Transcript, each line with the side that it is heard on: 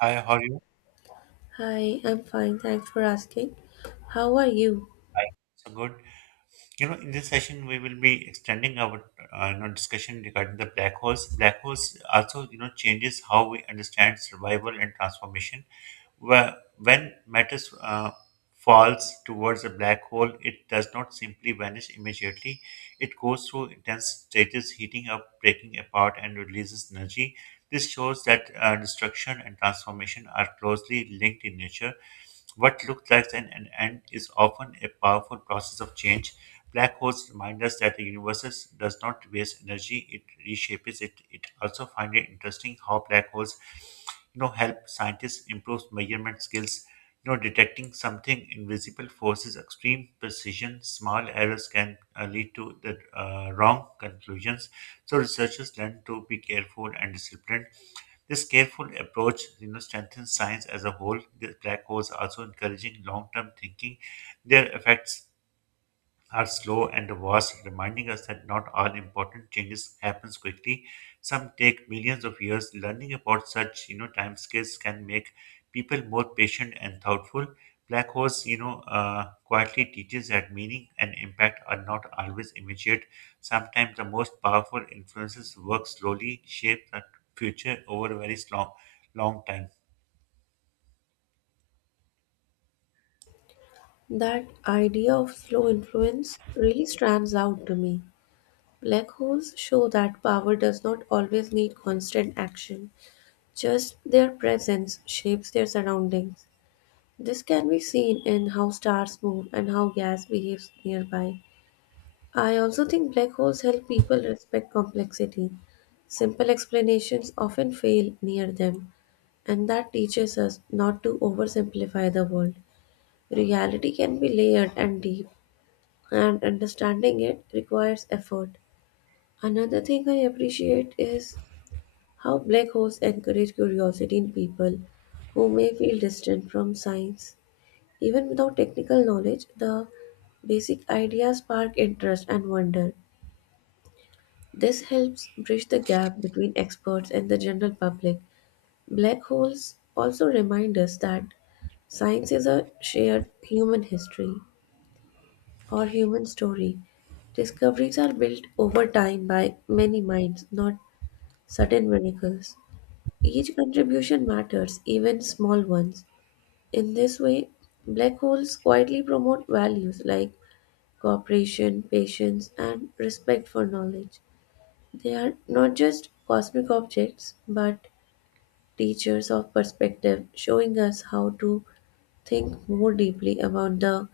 right: Hi, how are you?
left: Hi, I'm fine. Thanks for asking. How are you?
right: Hi. So good. In this session, we will be extending our discussion regarding the black holes. Black holes also, changes how we understand survival and transformation. Where when matter falls towards a black hole, it does not simply vanish immediately. It goes through intense stages, heating up, breaking apart, and releases energy. This shows that destruction and transformation are closely linked in nature. What looks like an end is often a powerful process of change. Black holes remind us that the universe does not waste energy, it reshapes it. It also find it interesting how black holes help scientists improve measurement skills detecting something invisible forces extreme precision small errors can lead to the wrong conclusions so researchers learn to be careful and disciplined this careful approach strengthens science as a whole. The black holes also encouraging long-term thinking. Their effects are slow and vast, reminding us that not all important changes happens quickly. Some take millions of years. Learning about such, timescales can make people more patient and thoughtful. Black holes, quietly teaches that meaning and impact are not always immediate. Sometimes the most powerful influences work slowly, shape the future over a very long time.
left: That idea of slow influence really stands out to me. Black holes show that power does not always need constant action, just their presence shapes their surroundings. This can be seen in how stars move and how gas behaves nearby. I also think black holes help people respect complexity. Simple explanations often fail near them, and that teaches us not to oversimplify the world. Reality can be layered and deep, and understanding it requires effort. Another thing I appreciate is how black holes encourage curiosity in people who may feel distant from science. Even without technical knowledge, the basic ideas spark interest and wonder. This helps bridge the gap between experts and the general public. Black holes also remind us that science is a shared human history or human story. Discoveries are built over time by many minds, not sudden miracles. Each contribution matters, even small ones. In this way, black holes quietly promote values like cooperation, patience, and respect for knowledge. They are not just cosmic objects, but teachers of perspective, showing us how to think more deeply about the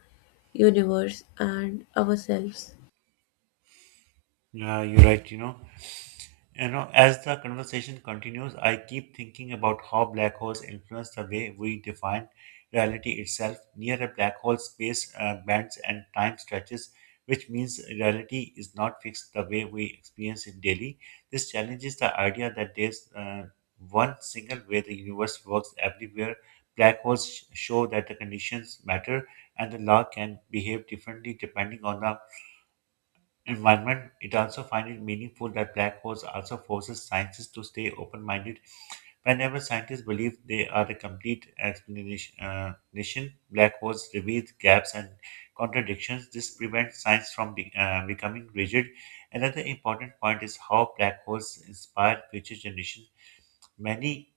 left: universe and ourselves.
right: Yeah, you're right. As the conversation continues, I keep thinking about how black holes influence the way we define reality itself. Near a black hole, space bends and time stretches, which means reality is not fixed the way we experience it daily. This challenges the idea that there's one single way the universe works everywhere. Black holes show that the conditions matter and the law can behave differently depending on the environment. It also finds it meaningful that black holes also forces scientists to stay open-minded. Whenever scientists believe they are a complete explanation, black holes reveal gaps and contradictions. This prevents science from becoming rigid. Another important point is how black holes inspire future generations. Many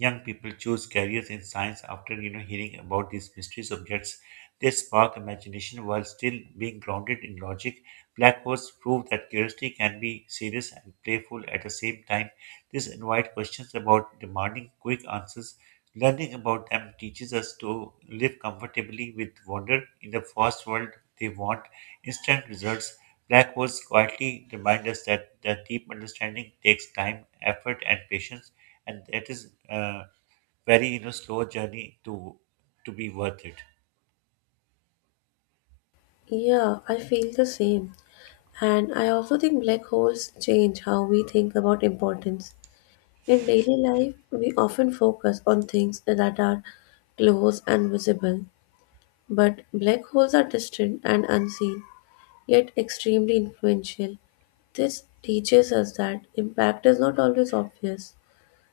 right: young people choose careers in science after hearing about these mystery subjects. They spark imagination while still being grounded in logic. Black holes prove that curiosity can be serious and playful at the same time. This invites questions about demanding quick answers. Learning about them teaches us to live comfortably with wonder in the fast world they want instant results. Black holes quietly remind us that the deep understanding takes time, effort, and patience, and that is a very slow journey to be worth it.
left: Yeah, I feel the same. And I also think black holes change how we think about importance. In daily life, we often focus on things that are close and visible, but black holes are distant and unseen, yet extremely influential. This teaches us that impact is not always obvious.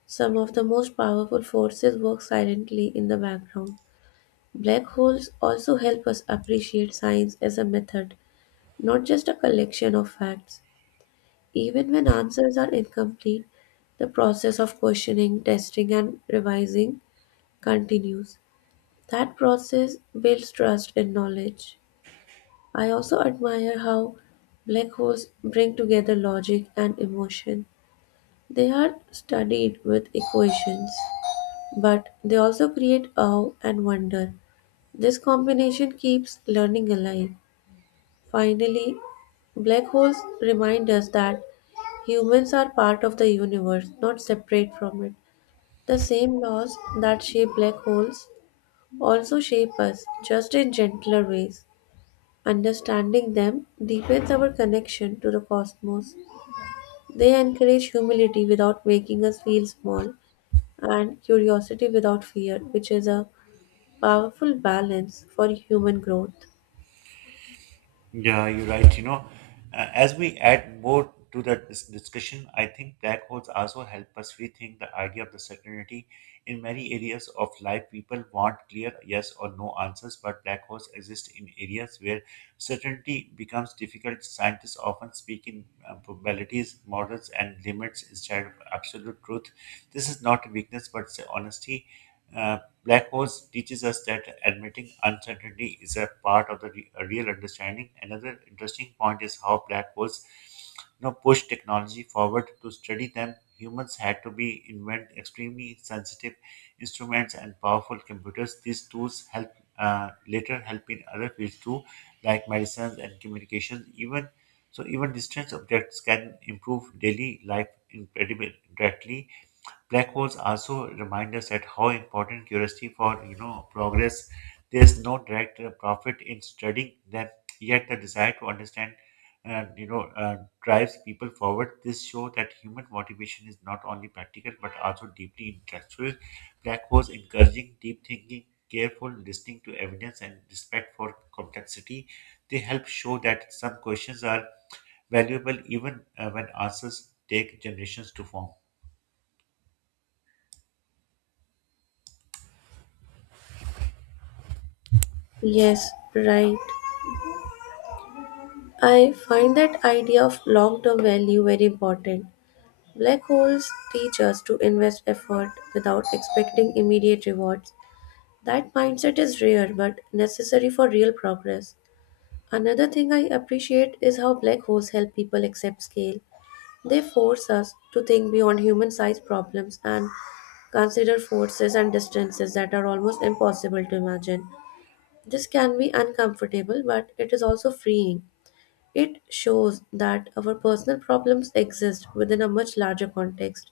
left: Some of the most powerful forces work silently in the background. Black holes also help us appreciate science as a method, not just a collection of facts. Even when answers are incomplete, the process of questioning, testing, and revising continues. That process builds trust in knowledge. I also admire how black holes bring together logic and emotion. They are studied with equations, but they also create awe and wonder. This combination keeps learning alive. Finally, black holes remind us that humans are part of the universe, not separate from it. The same laws that shape black holes also shape us, just in gentler ways. Understanding them deepens our connection to the cosmos. They encourage humility without making us feel small, and curiosity without fear, which is a powerful balance for human growth.
right: Yeah, you're right. As we add more to the discussion, I think black holes also help us rethink the idea of the certainty. In many areas of life, people want clear yes or no answers, but black holes exist in areas where certainty becomes difficult. Scientists often speak in probabilities, models, and limits instead of absolute truth. This is not a weakness, but it's a honesty. Uh, Black holes teaches us that admitting uncertainty is a part of the real understanding. Another interesting point is how black holes push technology forward. To study them, humans had to be invent extremely sensitive instruments and powerful computers. These tools help later help in other fields too, like medicines and communications. Even so, even distance objects can improve daily life incredibly directly. Black holes also remind us that how important curiosity for progress. There's no direct profit in studying them, yet the desire to understand, uh, you know uh, drives people forward. This shows that human motivation is not only practical but also deeply intellectual. Black holes encouraging deep thinking, careful listening to evidence, and respect for complexity. They help show that some questions are valuable even when answers take generations to form.
left: Yes, right. I find that idea of long term value very important. Black holes teach us to invest effort without expecting immediate rewards. That mindset is rare but necessary for real progress. Another thing I appreciate is how black holes help people accept scale. They force us to think beyond human sized problems and consider forces and distances that are almost impossible to imagine. This can be uncomfortable, but it is also freeing. It shows that our personal problems exist within a much larger context.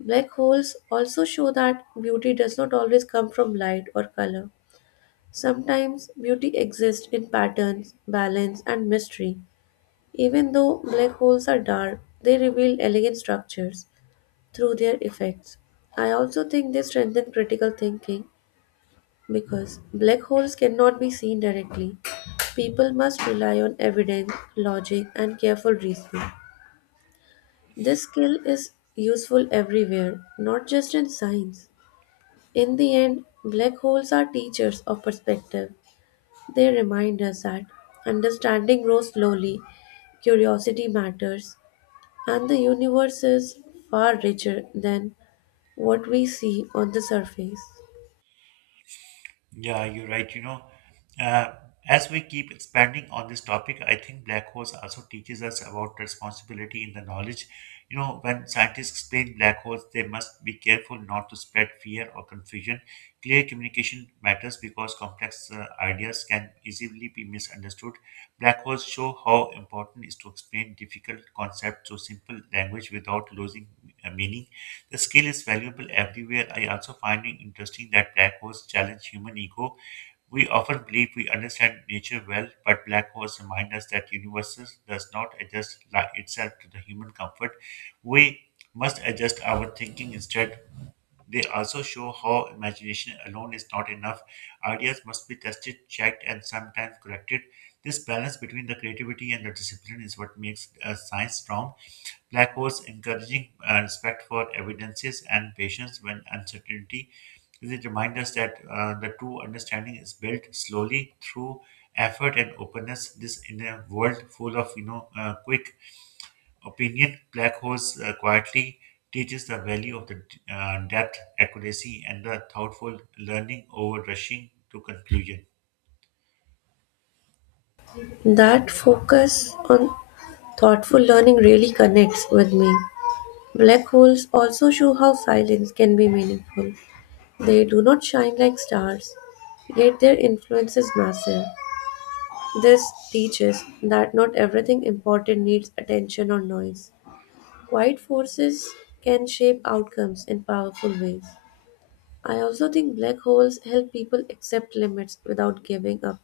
left: Black holes also show that beauty does not always come from light or color. Sometimes beauty exists in patterns, balance, and mystery. Even though black holes are dark, they reveal elegant structures through their effects. I also think they strengthen critical thinking because black holes cannot be seen directly. People must rely on evidence, logic, and careful reasoning. This skill is useful everywhere, not just in science. In the end, black holes are teachers of perspective. They remind us that understanding grows slowly, curiosity matters, and the universe is far richer than what we see on the surface.
right: Yeah, you're right. Uh, as we keep expanding on this topic, I think black holes also teaches us about responsibility in the knowledge. You know, when scientists explain black holes, they must be careful not to spread fear or confusion. Clear communication matters because complex ideas can easily be misunderstood. Black holes show how important it is to explain difficult concepts to simple language without losing meaning. The skill is valuable everywhere. I also find it interesting that black holes challenge human ego. We often believe we understand nature well, but black holes remind us that universe does not adjust itself to the human comfort. We must adjust our thinking instead. They also show how imagination alone is not enough. Ideas must be tested, checked, and sometimes corrected. This balance between the creativity and the discipline is what makes science strong. Black holes encouraging respect for evidences and patience when uncertainty. It reminds us that the true understanding is built slowly through effort and openness. This in a world full of quick opinion, black holes quietly teaches the value of the depth, accuracy, and the thoughtful learning over rushing to conclusion.
left: That focus on thoughtful learning really connects with me. Black holes also show how silence can be meaningful. They do not shine like stars, yet their influence is massive. This teaches that not everything important needs attention or noise. Quiet forces can shape outcomes in powerful ways. I also think black holes help people accept limits without giving up.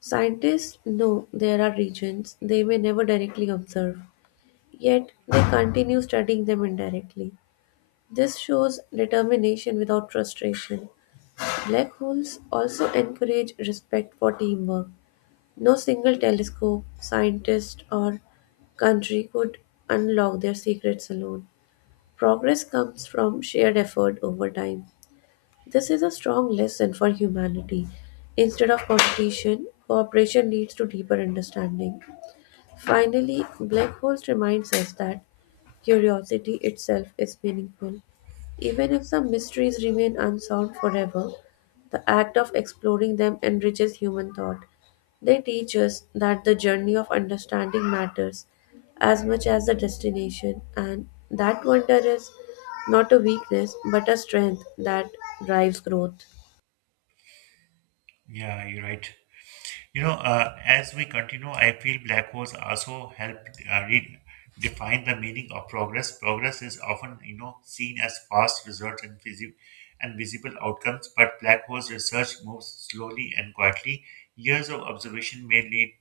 left: Scientists know there are regions they may never directly observe, yet they continue studying them indirectly. This shows determination without frustration. Black holes also encourage respect for teamwork. No single telescope, scientist, or country could unlock their secrets alone. Progress comes from shared effort over time. This is a strong lesson for humanity. Instead of competition, cooperation leads to deeper understanding. Finally, black holes reminds us that curiosity itself is meaningful. Even if some mysteries remain unsolved forever, the act of exploring them enriches human thought. They teach us that the journey of understanding matters as much as the destination, and that wonder is not a weakness but a strength that drives growth.
right: Yeah, you're right. As we continue, I feel black holes also help redefine the meaning of progress. Progress is often, seen as fast results and visible outcomes, but black holes research moves slowly and quietly. Years of observation may lead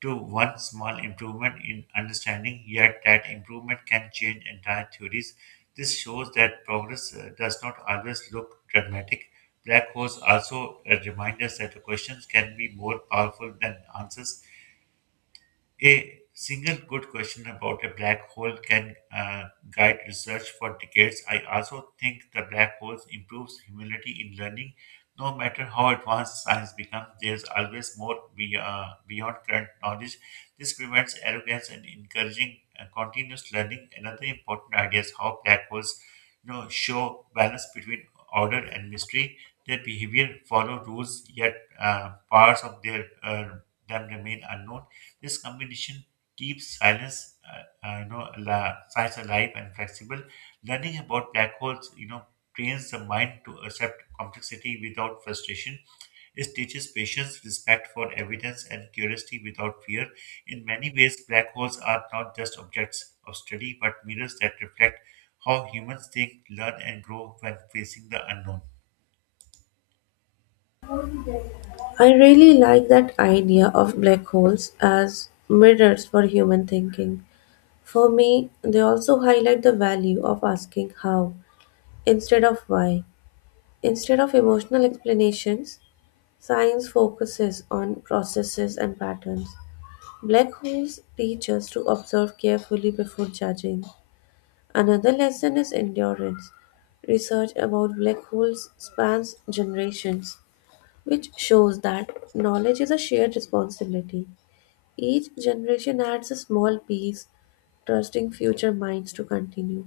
right: to one small improvement in understanding, yet that improvement can change entire theories. This shows that progress does not always look dramatic. Black holes also remind us that the questions can be more powerful than answers. A single good question about a black hole can guide research for decades. I also think the black holes improves humility in learning. No matter how advanced science becomes, there's always more beyond current knowledge. This prevents arrogance and encouraging continuous learning. Another important idea is how black holes, show balance between order and mystery. Their behavior follow rules, yet parts of their them remain unknown. This combination keeps silence, science alive and flexible. Learning about black holes, trains the mind to accept complexity without frustration. It teaches patience, respect for evidence, and curiosity without fear. In many ways, black holes are not just objects of study, but mirrors that reflect how humans think, learn, and grow when facing the unknown.
left: I really like that idea of black holes as mirrors for human thinking. For me, they also highlight the value of asking how instead of why. Instead of emotional explanations, science focuses on processes and patterns. Black holes teach us to observe carefully before judging. Another lesson is endurance. Research about black holes spans generations, which shows that knowledge is a shared responsibility. Each generation adds a small piece, trusting future minds to continue.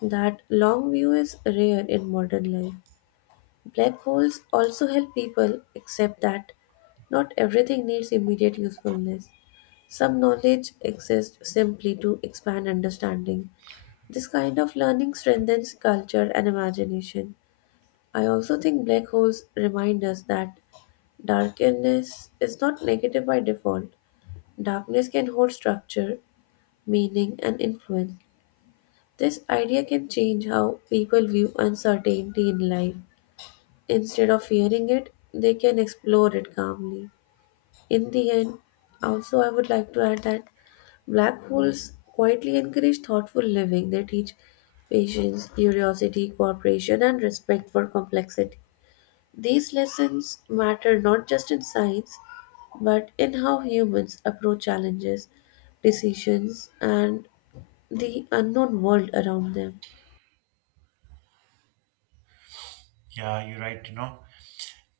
left: That long view is rare in modern life. Black holes also help people, except that not everything needs immediate usefulness. Some knowledge exists simply to expand understanding. This kind of learning strengthens culture and imagination. I also think black holes remind us that darkness is not negative by default. Darkness can hold structure, meaning, and influence. This idea can change how people view uncertainty in life. Instead of fearing it, they can explore it calmly. In the end, also, I would like to add that black holes quietly encourage thoughtful living. They teach patience, curiosity, cooperation, and respect for complexity. These lessons matter not just in science, but in how humans approach challenges, decisions, and the unknown world around them.
right: Yeah, you're right,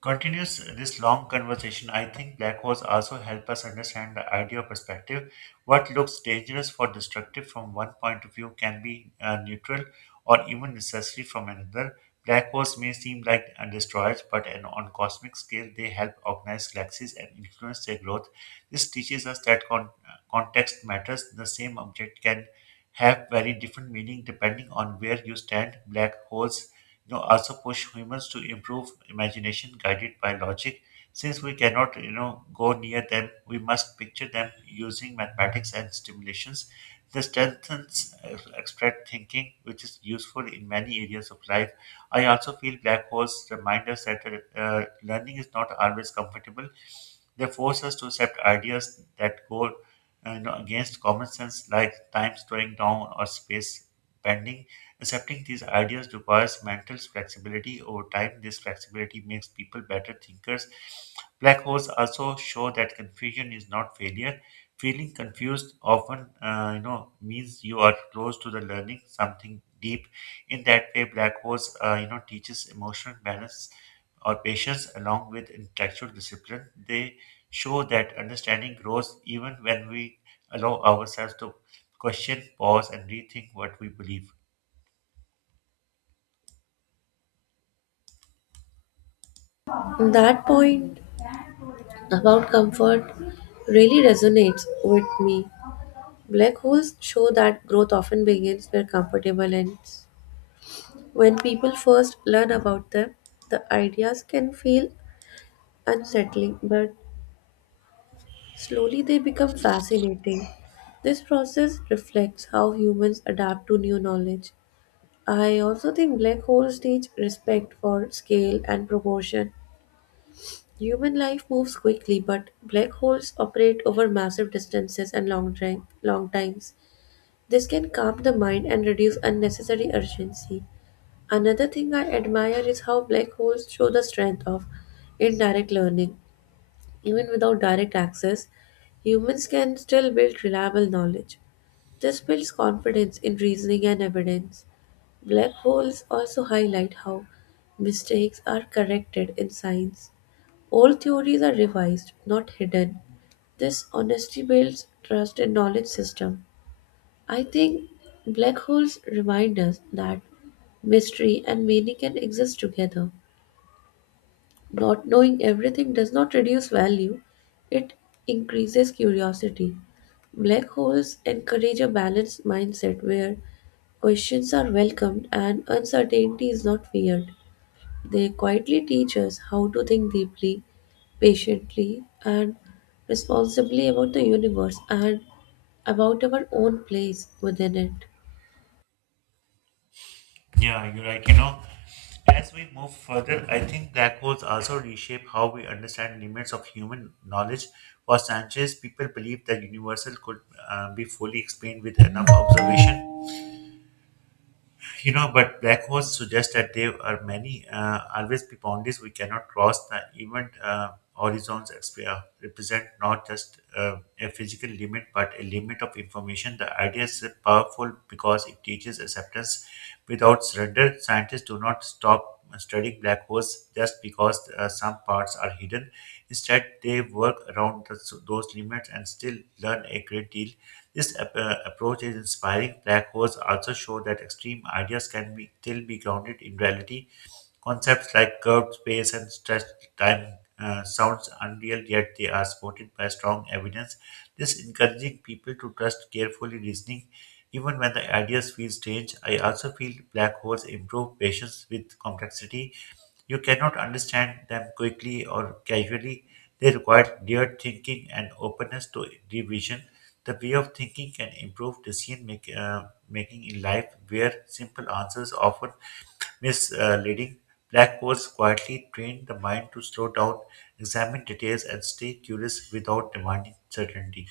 right: Continues this long conversation, I think black holes also help us understand the idea of perspective. What looks dangerous or destructive from one point of view can be neutral or even necessary from another. Black holes may seem like destroyers, but on cosmic scale, they help organize galaxies and influence their growth. This teaches us that context matters. The same object can have very different meaning depending on where you stand. Black holes also push humans to improve imagination guided by logic, since we cannot go near them we must picture them using mathematics and stimulations. This strengthens abstract thinking, which is useful in many areas of life. I also feel black holes remind us that learning is not always comfortable. They force us to accept ideas that go against common sense, like time slowing down or space bending. Accepting these ideas requires mental flexibility over time. This flexibility makes people better thinkers. Black holes also show that confusion is not failure. Feeling confused often, means you are close to the learning something deep. In that way, black holes, teaches emotional balance or patience along with intellectual discipline. They show that understanding grows even when we allow ourselves to question, pause, and rethink what we believe.
left: That point about comfort really resonates with me. Black holes show that growth often begins where comfortable ends. When people first learn about them, the ideas can feel unsettling, but slowly they become fascinating. This process reflects how humans adapt to new knowledge. I also think black holes teach respect for scale and proportion. Human life moves quickly, but black holes operate over massive distances and long times. This can calm the mind and reduce unnecessary urgency. Another thing I admire is how black holes show the strength of indirect learning. Even without direct access, humans can still build reliable knowledge. This builds confidence in reasoning and evidence. Black holes also highlight how mistakes are corrected in science. Old theories are revised, not hidden. This honesty builds trust in knowledge system. I think black holes remind us that mystery and meaning can exist together. Not knowing everything does not reduce value, it increases curiosity. Black holes encourage a balanced mindset where questions are welcomed and uncertainty is not feared. They quietly teach us how to think deeply, patiently, and responsibly about the universe and about our own place within it.
right: Yeah, you're right. As we move further, I think black holes also reshape how we understand limits of human knowledge. For Sanchez, people believe that universal could be fully explained with enough observation, but black holes suggest that there are many always be boundaries we cannot cross. The event horizons represent not just a physical limit, but a limit of information. The idea is powerful because it teaches acceptance without surrender. Scientists do not stop studying black holes just because some parts are hidden. Instead, they work around those limits and still learn a great deal. This approach is inspiring. Black holes also show that extreme ideas can be still be grounded in reality. Concepts like curved space and stretched time sounds unreal, yet they are supported by strong evidence. This encouraging people to trust carefully reasoning, even when the ideas feel strange. I also feel black holes improve patience with complexity. You cannot understand them quickly or casually. They require layered thinking and openness to revision. The way of thinking can improve decision making in life, where simple answers often misleading. Black codes quietly train the mind to slow down, examine details, and stay curious without demanding certainty.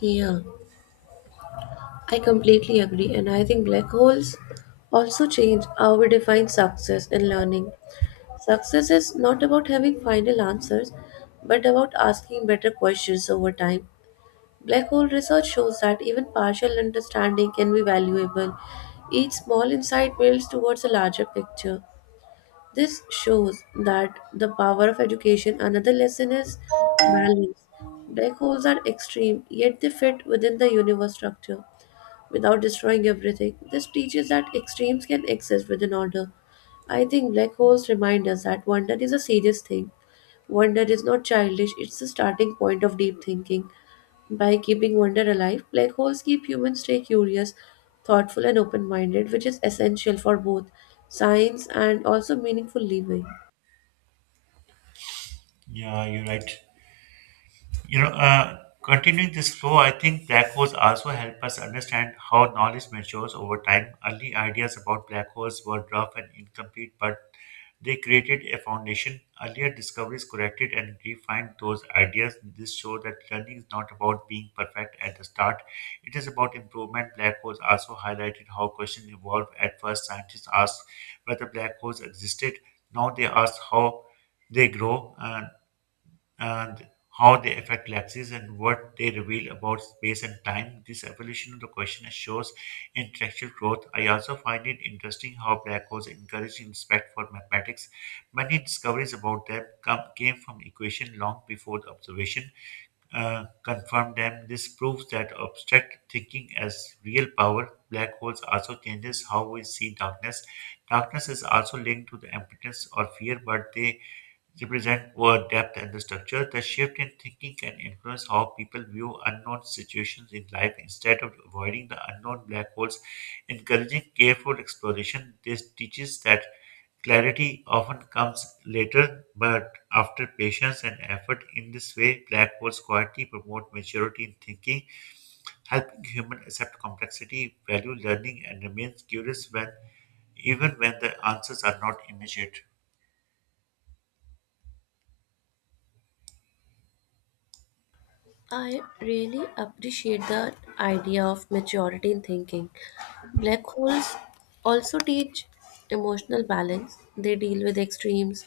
left: Yeah, I completely agree, and I think black holes also change how we define success in learning. Success is not about having final answers, but about asking better questions over time. Black hole research shows that even partial understanding can be valuable. Each small insight builds towards a larger picture. This shows that the power of education, another lesson is balance. Black holes are extreme, yet they fit within the universe structure without destroying everything. This teaches that extremes can exist within order. I think black holes remind us that wonder is a serious thing. Wonder is not childish, it's the starting point of deep thinking. By keeping wonder alive, black holes keep humans stay curious, thoughtful, and open minded, which is essential for both science and also meaningful living.
right: Yeah, you're right. Continuing this flow, I think black holes also help us understand how knowledge matures over time. Early ideas about black holes were rough and incomplete, but they created a foundation. Earlier discoveries corrected and refined those ideas. This shows that learning is not about being perfect at the start, it is about improvement. Black holes also highlighted how questions evolve. At first, scientists asked whether black holes existed. Now they ask how they grow. Uh, how they affect galaxies and what they reveal about space and time. This evolution of the question shows intellectual growth. I also find it interesting how black holes encourage respect for mathematics. Many discoveries about them came from equation long before the observation confirmed them. This proves that abstract thinking has real power. Black holes also changes how we see darkness. Darkness is also linked to the impotence or fear, but they represent word, depth, and the structure. The shift in thinking can influence how people view unknown situations in life instead of avoiding the unknown black holes. Encouraging careful exploration, this teaches that clarity often comes later but after patience and effort. In this way, black holes quietly promote maturity in thinking, helping human accept complexity, value learning, and remains curious when even when the answers are not immediate.
left: I really appreciate the idea of maturity in thinking. Black holes also teach emotional balance, they deal with extremes,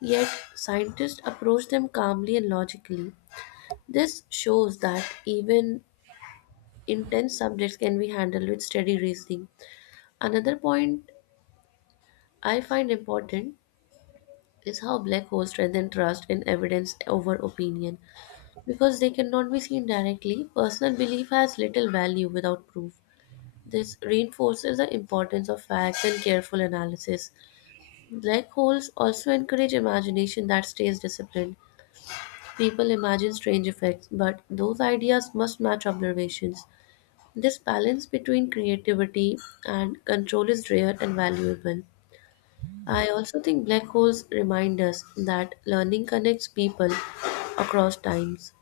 left: yet, scientists approach them calmly and logically. This shows that even intense subjects can be handled with steady reasoning. Another point I find important is how black holes strengthen trust in evidence over opinion. Because they cannot be seen directly, personal belief has little value without proof. This reinforces the importance of facts and careful analysis. Black holes also encourage imagination that stays disciplined. People imagine strange effects, but those ideas must match observations. This balance between creativity and control is rare and valuable. I also think black holes remind us that learning connects people across times.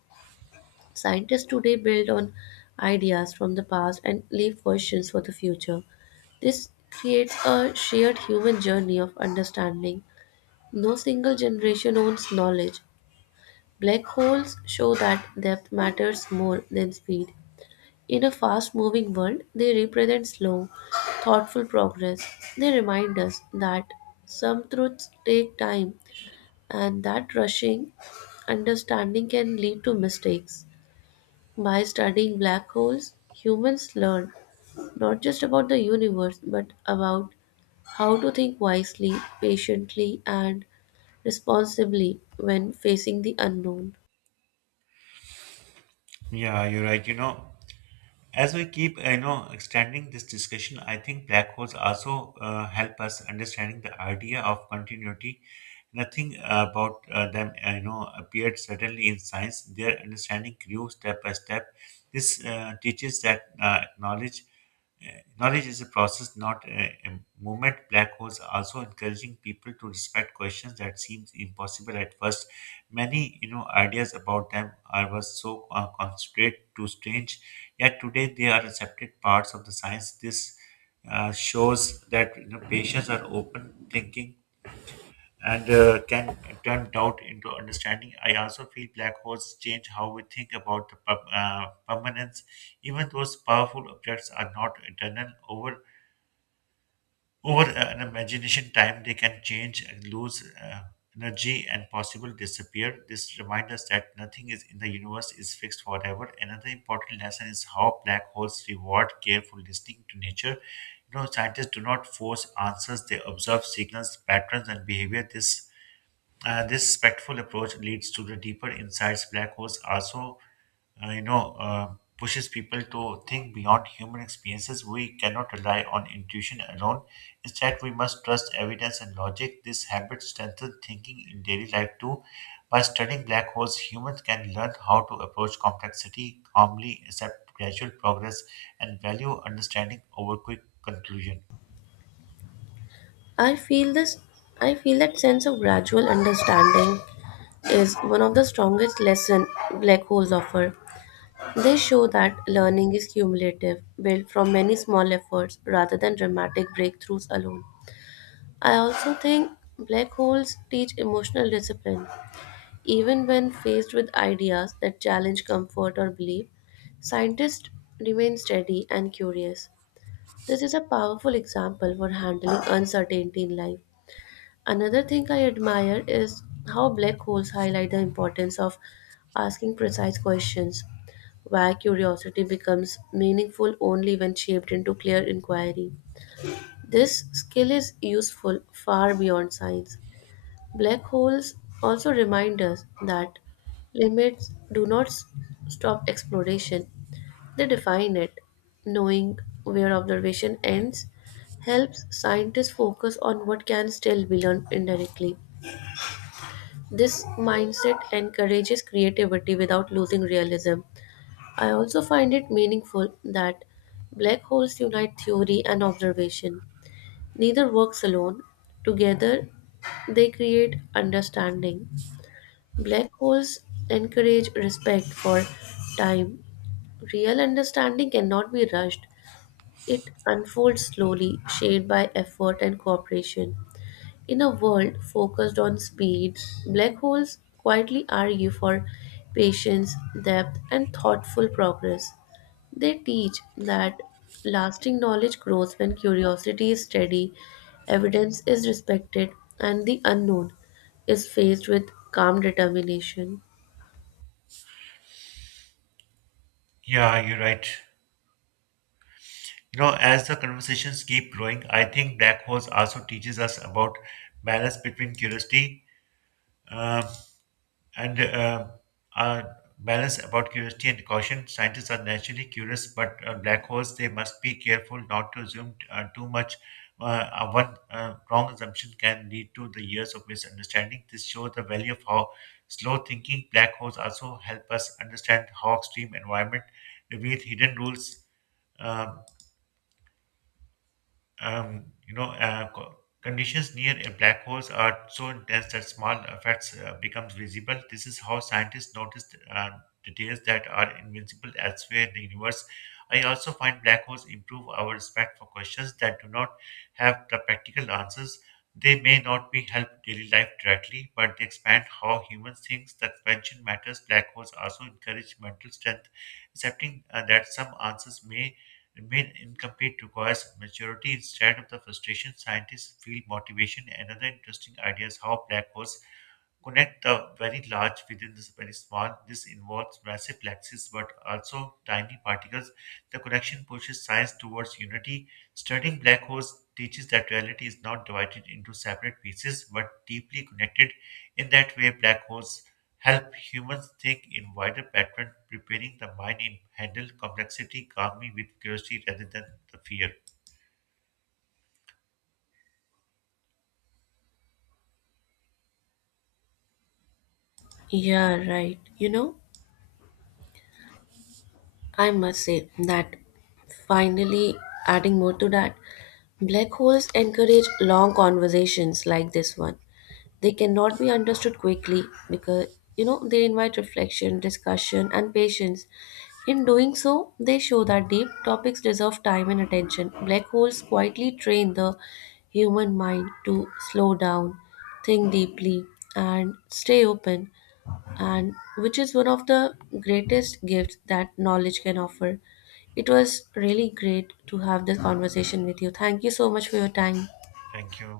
left: Scientists today build on ideas from the past and leave questions for the future. This creates a shared human journey of understanding. No single generation owns knowledge. Black holes show that depth matters more than speed. In a fast moving world, they represent slow, thoughtful progress. They remind us that some truths take time and that rushing understanding can lead to mistakes. By studying black holes, humans learn not just about the universe but about how to think wisely, patiently, and responsibly when facing the unknown.
right: Yeah, you're right. As we keep, extending this discussion, I think black holes also help us understanding the idea of continuity. Nothing about them, appeared suddenly in science. Their understanding grew step by step. This teaches that uh, Knowledge is a process, not a movement. Black holes are also encouraging people to respect questions that seemed impossible at first. Many, ideas about them are was so concentrate to strange, yet today they are accepted parts of the science. This shows that patients are open thinking and can turn doubt into understanding. I also feel black holes change how we think about the permanence. Even those powerful objects are not eternal. Over an imagination time, they can change and lose energy and possibly disappear. This reminds us that nothing is in the universe is fixed forever. Another important lesson is how black holes reward careful listening to nature. Scientists do not force answers; they observe signals, patterns, and behavior. This respectful approach leads to the deeper insights. Black holes also uh, you know uh, pushes people to think beyond human experiences. We cannot rely on intuition alone. Instead, we must trust evidence and logic. This habit strengthens thinking in daily life too. By studying black holes, humans can learn how to approach complexity calmly, accept gradual progress, and value understanding over quick conclusion.
left: I feel this I feel that sense of gradual understanding is one of the strongest lesson black holes offer. They show that learning is cumulative, built from many small efforts rather than dramatic breakthroughs alone. I also think black holes teach emotional discipline. Even when faced with ideas that challenge comfort or belief, scientists remain steady and curious. This is a powerful example for handling uncertainty in life. Another thing I admire is how black holes highlight the importance of asking precise questions, where curiosity becomes meaningful only when shaped into clear inquiry. This skill is useful far beyond science. Black holes also remind us that limits do not stop exploration, they define it. Knowing where observation ends helps scientists focus on what can still be learned indirectly. This mindset encourages creativity without losing realism. I also find it meaningful that black holes unite theory and observation. Neither works alone, together they create understanding. Black holes encourage respect for time. Real understanding cannot be rushed, it unfolds slowly, shaped by effort and cooperation. In a world focused on speed, black holes quietly argue for patience, depth, and thoughtful progress. They teach that lasting knowledge grows when curiosity is steady, evidence is respected, and the unknown is faced with calm determination.
right: Yeah, you're right. As the conversations keep growing, I think black holes also teaches us about balance between curiosity um, and a balance about curiosity and caution. Scientists are naturally curious, but black holes they must be careful not to assume too much. Uh, One wrong assumption can lead to the years of misunderstanding. This shows the value of how slow thinking. Black holes also help us understand how extreme environment reveal hidden rules. Um um, you know, uh, co- Conditions near a black holes are so intense that small effects becomes visible. This is how scientists noticed details that are invincible elsewhere in the universe. I also find black holes improve our respect for questions that do not have the practical answers. They may not be help daily life directly, but they expand how humans think. The expansion matters. Black holes also encourage mental strength, accepting that some answers may remain incomplete requires maturity instead of the frustration scientists feel motivation. Another interesting idea is how black holes connect the very large within this very small. This involves massive galaxies but also tiny particles. The connection pushes science towards unity. Studying black holes teaches that reality is not divided into separate pieces but deeply connected. In that way, black holes help humans think in wider pattern, preparing the mind in handle complexity calmly with curiosity rather than the fear.
left: Yeah, right. You know, I must say that finally, adding more to that, black holes encourage long conversations like this one. They cannot be understood quickly because they invite reflection, discussion, and patience. In doing so, they show that deep topics deserve time and attention. Black holes quietly train the human mind to slow down, think deeply, and stay open, and which is one of the greatest gifts that knowledge can offer. It was really great to have this conversation with you. Thank you so much for your time.
right: Thank you.